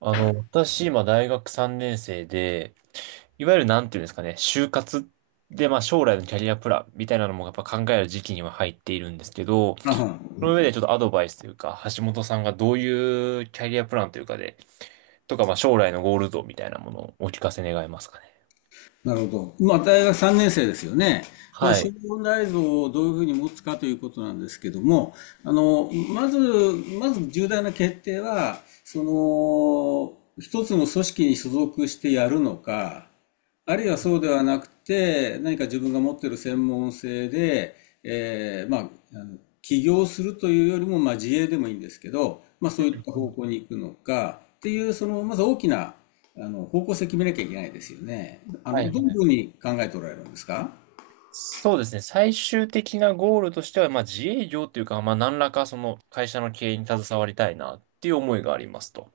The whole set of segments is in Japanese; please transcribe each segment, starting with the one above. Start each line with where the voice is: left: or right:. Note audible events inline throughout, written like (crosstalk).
right: 私、今、大学3年生で、いわゆるなんていうんですかね、就活で、まあ、将来のキャリアプランみたいなのもやっぱ考える時期には入っているんですけど、
left: あは
right: その上でちょっとアドバイスというか、橋本さんがどういうキャリアプランというかで、とか、まあ、将来のゴール像みたいなものをお聞かせ願えますかね。
left: なるほど。まあ、大学3年生ですよね。まあ、
right: は
left: 小
right: い。
left: 問題像をどういうふうに持つかということなんですけども、まず、重大な決定は、一つの組織に所属してやるのか、あるいはそうではなくて、何か自分が持っている専門性で、まあ、あの起業するというよりも、まあ、自営でもいいんですけど、まあ、
right: う
left: そう
right: ん
left: いった
right: う
left: 方
right: ん。
left: 向に行くのかっていう、そのまず大きな、あの方向性決めなきゃいけないですよね。あ
right: はい
left: のどういう
right: はい。
left: ふうに考えておられるんですか。
right: そうですね。最終的なゴールとしては、まあ、自営業というか、まあ、何らかその会社の経営に携わりたいなっていう思いがありますと。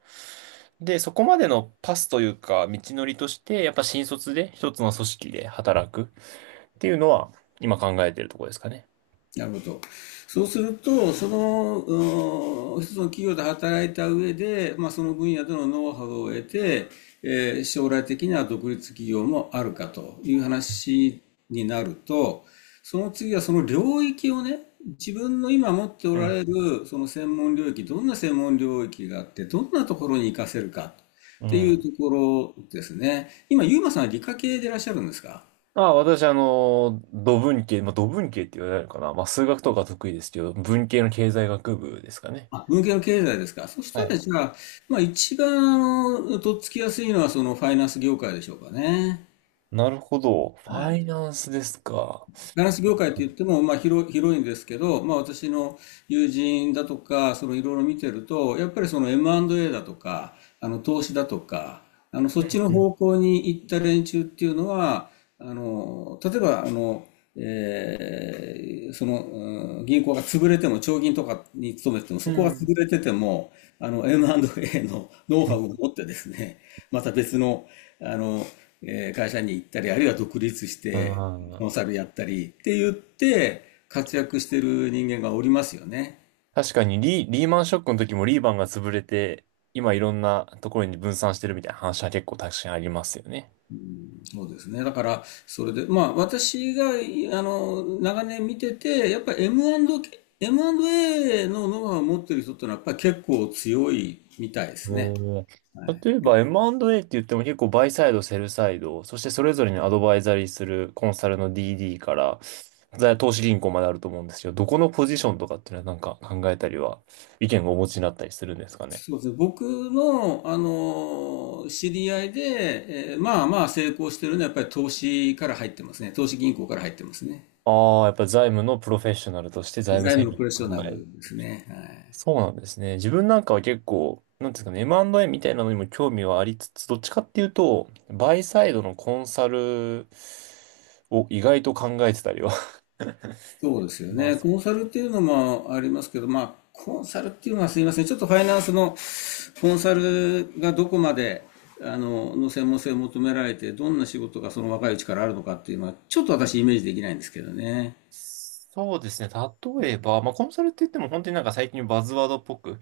right: で、そこまでのパスというか、道のりとして、やっぱ新卒で一つの組織で働くっていうのは、今考えてるところですかね。
left: なるほど。そうすると、その、うん一つの企業で働いた上で、まあ、その分野でのノウハウを得て、えー将来的には独立企業もあるかという話になると、その次はその領域をね、自分の今持ってお
right: う
left: ら
right: ん。
left: れるその専門領域、どんな専門領域があって、どんなところに活かせるか
right: う
left: っていう
right: ん。
left: ところですね。今、ユーマさんは理科系でいらっしゃるんですか。
right: ああ、私、土文系、まあ、土文系って言われるかな。まあ、数学とか得意ですけど、文系の経済学部ですかね。
left: あ、文系の経済ですか。そし
right: は
left: たら
right: い。
left: じゃあ、まあ一番あのとっつきやすいのはそのファイナンス業界でしょうかね。
right: なるほど。フ
left: は
right: ァ
left: い。
right: イナンスですか。
left: ファイナンス業界って言っても、広いんですけど、まあ私の友人だとか、そのいろいろ見てると、やっぱりその M&A だとか、あの投資だとか、あのそっちの
right: うん
left: 方向に行った連中っていうのは、例えばあの、えーその、銀行が潰れても、長銀とかに勤めてても、
right: う
left: そ
right: ん。う
left: こが
right: んう
left: 潰れてても、あの、M&A のノウハウを持ってですね、また別の、あの、会社に行ったり、あるいは独立して、コン
right: ん。
left: サルやったりって言って、活躍してる人間がおりますよね。
right: 確かにリー、リーマンショックの時もリーマンが潰れて、今いろんなところに分散してるみたいな話は結構確かにありますよね。
left: そうですね。だから、それで、まあ、私が、あの、長年見てて、やっぱり M&A のノウハウを持ってる人ってのは、やっぱり結構強いみたいですね。
right: おー。
left: は
right: 例え
left: い。
right: ば M&A って言っても結構バイサイド、セルサイド、そしてそれぞれにアドバイザリーするコンサルの DD から投資銀行まであると思うんですけど、どこのポジションとかっていうのはなんか考えたりは意見をお持ちになったりするんですかね。
left: そうですね。僕の、あの、知り合いで、えーまあまあ成功してるのは、やっぱり投資から入ってますね。投資銀行から入ってますね。
right: ああ、やっぱ財務のプロフェッショナルとして財務
left: 財
right: 戦
left: 務の
right: 略
left: プ
right: を
left: ロフェッショ
right: 考
left: ナ
right: える。
left: ルですね。はい。
right: そうなんですね。自分なんかは結構、なんていうんですかね、M&A みたいなのにも興味はありつつ、どっちかっていうと、バイサイドのコンサルを意外と考えてたりは (laughs) し
left: そうですよ
right: ま
left: ね。
right: す。
left: コンサルっていうのもありますけど、まあ、コンサルっていうのはすいません。ちょっとファイナンスのコンサルがどこまで、あの専門性を求められて、どんな仕事がその若いうちからあるのかっていうのは、ちょっと私イメージできないんですけどね。
right: そうですね。例えば、まあ、コンサルって言っても本当になんか最近バズワードっぽく、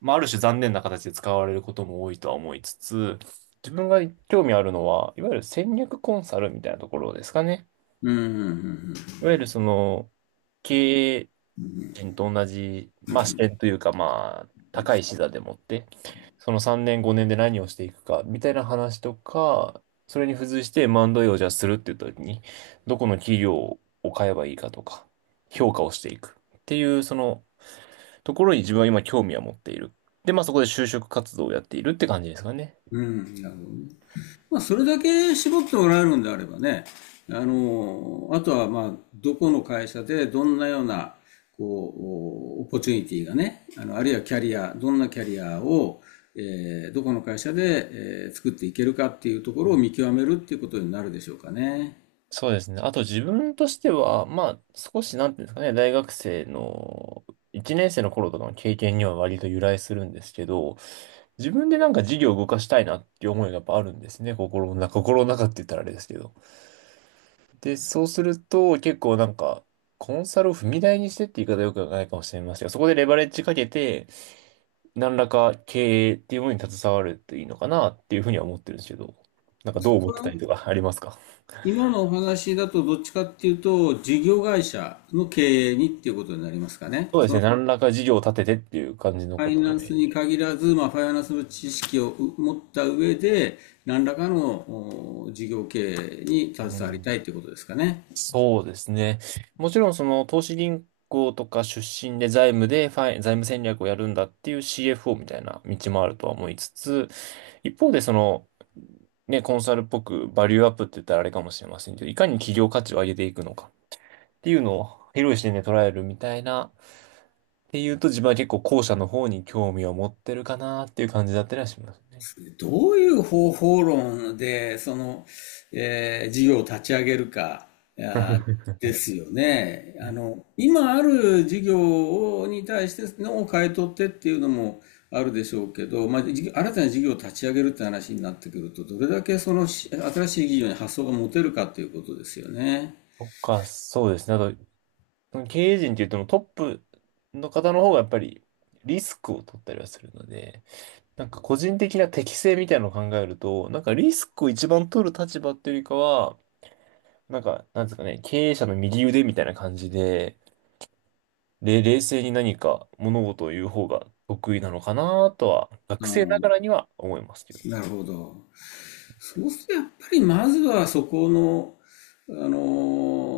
right: まあ、ある種残念な形で使われることも多いとは思いつつ、自分が興味あるのは、いわゆる戦略コンサルみたいなところですかね。
left: うん、うん、
right: いわゆるその、経営人と同じ、まあ、視点というか、まあ、高い視座でもって、その3年、5年で何をしていくか、みたいな話とか、それに付随して M&A をじゃあするっていう時に、どこの企業を買えばいいかとか、評価をしていくっていう、そのところに自分は今興味は持っている。で、まあそこで就職活動をやっているって感じですかね。
left: うん。なるほどね。まあ、それだけ絞っておられるんであればね、あの、あとは、まあ、どこの会社でどんなような、こう、オポチュニティがね、あの、あるいはキャリア、どんなキャリアを、えーどこの会社で、えー作っていけるかっていうところを見極めるっていうことになるでしょうかね。
right: そうですね。あと自分としては、まあ少しなんていうんですかね、大学生の1年生の頃とかの経験には割と由来するんですけど、自分でなんか事業を動かしたいなっていう思いがやっぱあるんですね。心の中、心の中って言ったらあれですけど。で、そうすると結構なんか、コンサルを踏み台にしてって言い方よくないかもしれませんが、そこでレバレッジかけて、何らか経営っていうものに携わるといいのかなっていうふうには思ってるんですけど、なんかどう思ってたりとかありますか？
left: 今のお話だとどっちかっていうと、事業会社の経営にっていうことになりますかね。
right: そうで
left: そ
right: すね。
left: の
right: 何らか事業を立ててっていう感じの
left: ファ
right: こ
left: イ
right: とを
left: ナ
right: イ
left: ン
right: メ
left: ス
right: ージ。
left: に限らず、まあ、ファイナンスの知識を持った上で、何らかの事業経営に携
right: う
left: わり
right: ん。
left: たいということですかね。
right: そうですね。もちろんその投資銀行とか出身で財務でファイ、財務戦略をやるんだっていう CFO みたいな道もあるとは思いつつ、一方でその、ね、コンサルっぽくバリューアップって言ったらあれかもしれませんけど、いかに企業価値を上げていくのかっていうのを広い視点で捉えるみたいな、っていうと自分は結構後者の方に興味を持ってるかなっていう感じだったりはしますね。
left: どういう方法論で、その、えー事業を立ち上げるか、
right: (laughs)
left: ですよね。あの、今ある事業に対してのを変え取ってっていうのもあるでしょうけど、まあ、新たな事業を立ち上げるって話になってくると、どれだけその新しい事業に発想が持てるかということですよね。
right: とか、そうですね。あと経営陣って言ってもトップの方の方がやっぱりリスクを取ったりはするので、なんか個人的な適性みたいなのを考えると、なんかリスクを一番取る立場っていうよりかは、なんか、なんですかね、経営者の右腕みたいな感じで、冷静に何か物事を言う方が得意なのかなとは、学
left: あ
right: 生ながら
left: あ、
right: には思いますけどね。
left: なるほど。そうするとやっぱりまずはそこのあの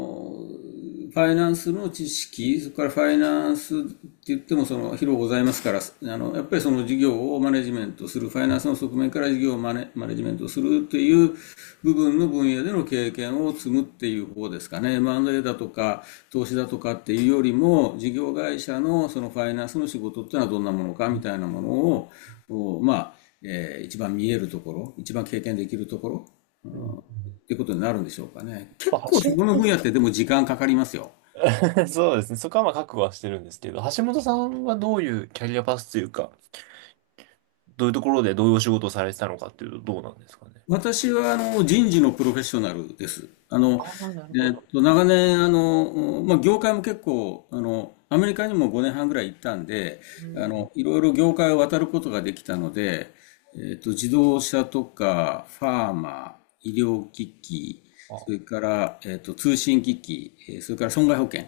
left: ファイナンスの知識、それからファイナンスって言ってもその広ございますから、あの、やっぱりその事業をマネジメントする、ファイナンスの側面から事業をマネジメントするという部分の分野での経験を積むっていう方ですかね。M&A だとか、投資だとかっていうよりも、事業会社のそのファイナンスの仕事っていうのはどんなものかみたいなものを、まあ、えー一番見えるところ、一番経験できるところ
right: うんうん。
left: っていうことになるんでしょうかね。
right: ま
left: 結
right: あ
left: 構そ
right: 橋
left: この分野ってでも時間かかりますよ。
right: 本 (laughs) そうですね。そこはまあ覚悟はしてるんですけど、橋本さんはどういうキャリアパスというか、どういうところでどういうお仕事をされてたのかっていうとどうなんですかね。
left: 私はあの人事のプロフェッショナルです。あの、
right: ああ、なるほ
left: えっ
right: ど。
left: と、長年、あの、まあ、業界も結構、あの、アメリカにも5年半ぐらい行ったんで、
right: う
left: あ
right: ん。
left: の、いろいろ業界を渡ることができたので、えっと、自動車とか、ファーマー、医療機器、
right: あ、
left: それから、えっと、通信機器、それから損害保険。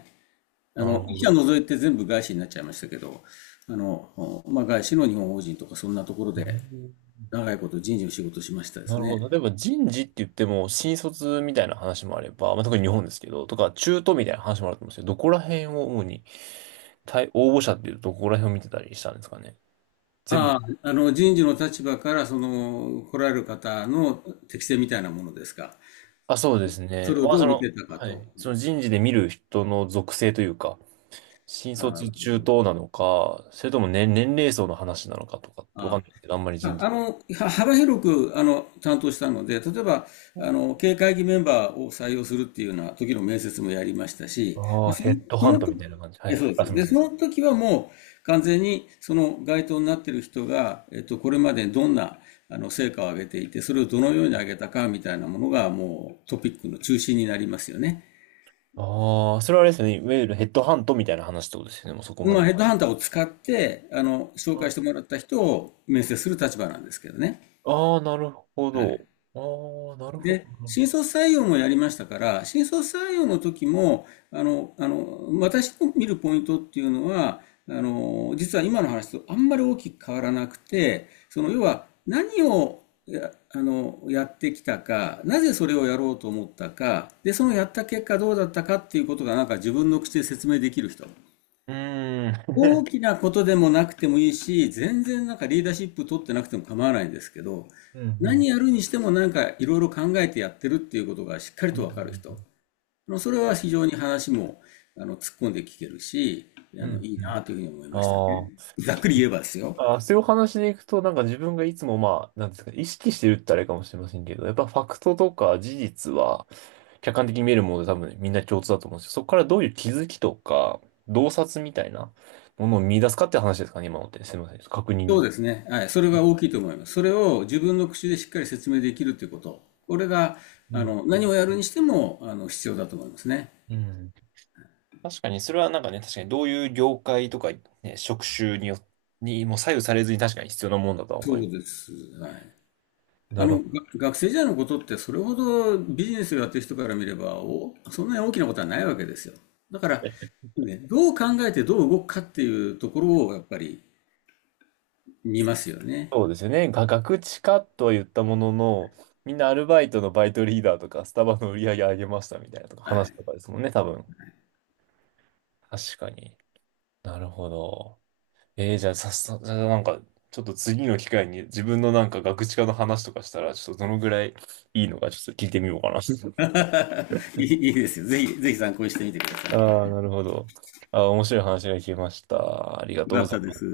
left: あ
right: なる
left: の、
right: ほ
left: 一社
right: ど。
left: 除いて全部外資になっちゃいましたけど、あの、まあ、外資の日本法人とかそんなところ
right: う
left: で
right: ん。
left: 長いこと人事の仕事をしましたで
right: な
left: す
right: る
left: ね。
right: ほど。例えば人事って言っても、新卒みたいな話もあれば、まあ、特に日本ですけど、とか中途みたいな話もあると思うんですけど、どこら辺を主に、対応募者っていうとどこら辺を見てたりしたんですかね。全部。
left: ああ、あの、人事の立場からその来られる方の適性みたいなものですか。
right: あ、そうです
left: そ
right: ね。
left: れを
right: まあ、
left: ど
right: そ
left: う見
right: の、
left: てたか
right: は
left: と。
right: い。その人事で見る人の属性というか、新
left: ああ、な
right: 卒
left: るほ
right: 中
left: ど。
right: 等なのか、それとも年齢層の話なのかとかってわかん
left: あ、
right: ないけど、あんまり
left: ま
right: 人、
left: あ、あの、は幅広く、あの、担当したので、例えば、あの、経営会議メンバーを採用するっていうような時の面接もやりましたし、
right: あ
left: で
right: あ、
left: そ
right: ヘッド
left: そ
right: ハン
left: の
right: ト
left: 時、
right: みたいな感じ。はい
left: え、そ
right: は
left: う
right: い。
left: で
right: あ、す
left: す。
right: みま
left: で、
right: せ
left: そ
right: ん。
left: の時はもう完全にその該当になっている人が、えっと、これまでどんな、あの、成果を上げていて、それをどのように上げたかみたいなものがもうトピックの中心になりますよね。
right: ああ、それはあれですよね。いわゆるヘッドハントみたいな話ってことですよね。もうそこま
left: まあ、
right: で。
left: ヘッドハンターを使って、あの、紹介して
right: あ
left: もらった人を面接する立場なんですけどね。
right: あー、なるほ
left: は
right: ど。
left: い。
right: ああ、なるほど。
left: で、新卒採用もやりましたから、新卒採用の時も、あの、私の見るポイントっていうのは、あの、実は今の話とあんまり大きく変わらなくて、その、要は何をあの、やってきたか、なぜそれをやろうと思ったか、で、そのやった結果どうだったかっていうことが、なんか自分の口で説明できる人。
right: うーん。
left: 大き
right: (laughs)
left: なことでもなくてもいいし、全然なんかリーダーシップ取ってなくても構わないんですけど、
right: うん、うん。
left: 何やるにしてもなんかいろいろ考えてやってるっていうことがしっかり
right: うん、う
left: と
right: ん。
left: わかる人。のそれは非常に話もあの突っ込んで聞けるし、
right: う
left: あの
right: ん
left: いい
right: う
left: な
right: ん。
left: というふうに思いましたね。
right: ああ。
left: ざっくり言えばですよ。
right: あ、そういうお話でいくと、なんか自分がいつもまあ、なんですか、意識してるってあれかもしれませんけど、やっぱファクトとか事実は客観的に見えるもので多分みんな共通だと思うんですよ。そこからどういう気づきとか、洞察みたいなものを見出すかって話ですかね、今のって。すみません。確
left: そ
right: 認。
left: うですね。はい。それが大きいと思います。それを自分の口でしっかり説明できるということ。これが、
right: う
left: あ
right: ん。
left: の、何をやるにしても、あの、必要だと思いますね。
right: うん。確かに、それはなんかね、確かにどういう業界とか、ね、職種によ、にも左右されずに確かに必要なもんだとは
left: そ
right: 思いま
left: うで
right: す。
left: す。はい。あ
right: なる
left: の、
right: ほ
left: が
right: ど。
left: 学生時代のことってそれほどビジネスをやってる人から見ればお、そんなに大きなことはないわけですよ。だから、ね、どう考えてどう動くかっていうところをやっぱり見ますよね。
right: そうですよね。ガクチカとは言ったものの、みんなアルバイトのバイトリーダーとか、スタバの売り上げ上げましたみたいなとか、
left: は
right: 話
left: い。
right: とかですもんね、多分。確かに。なるほど。じゃあ、さっさ、じゃあなんか、ちょっと次の機会に自分のなんかガクチカの話とかしたら、ちょっとどのぐらいいいのかちょっと聞いてみようかな。(laughs)
left: (laughs) いいですよ。ぜひ、ぜひ参考にしてみてく
right: あ
left: ださい。
right: あ、なるほど。ああ、面白い話が聞けました。ありが
left: よ
right: とう
left: か
right: ご
left: っ
right: ざい
left: た
right: ま
left: で
right: す。
left: す。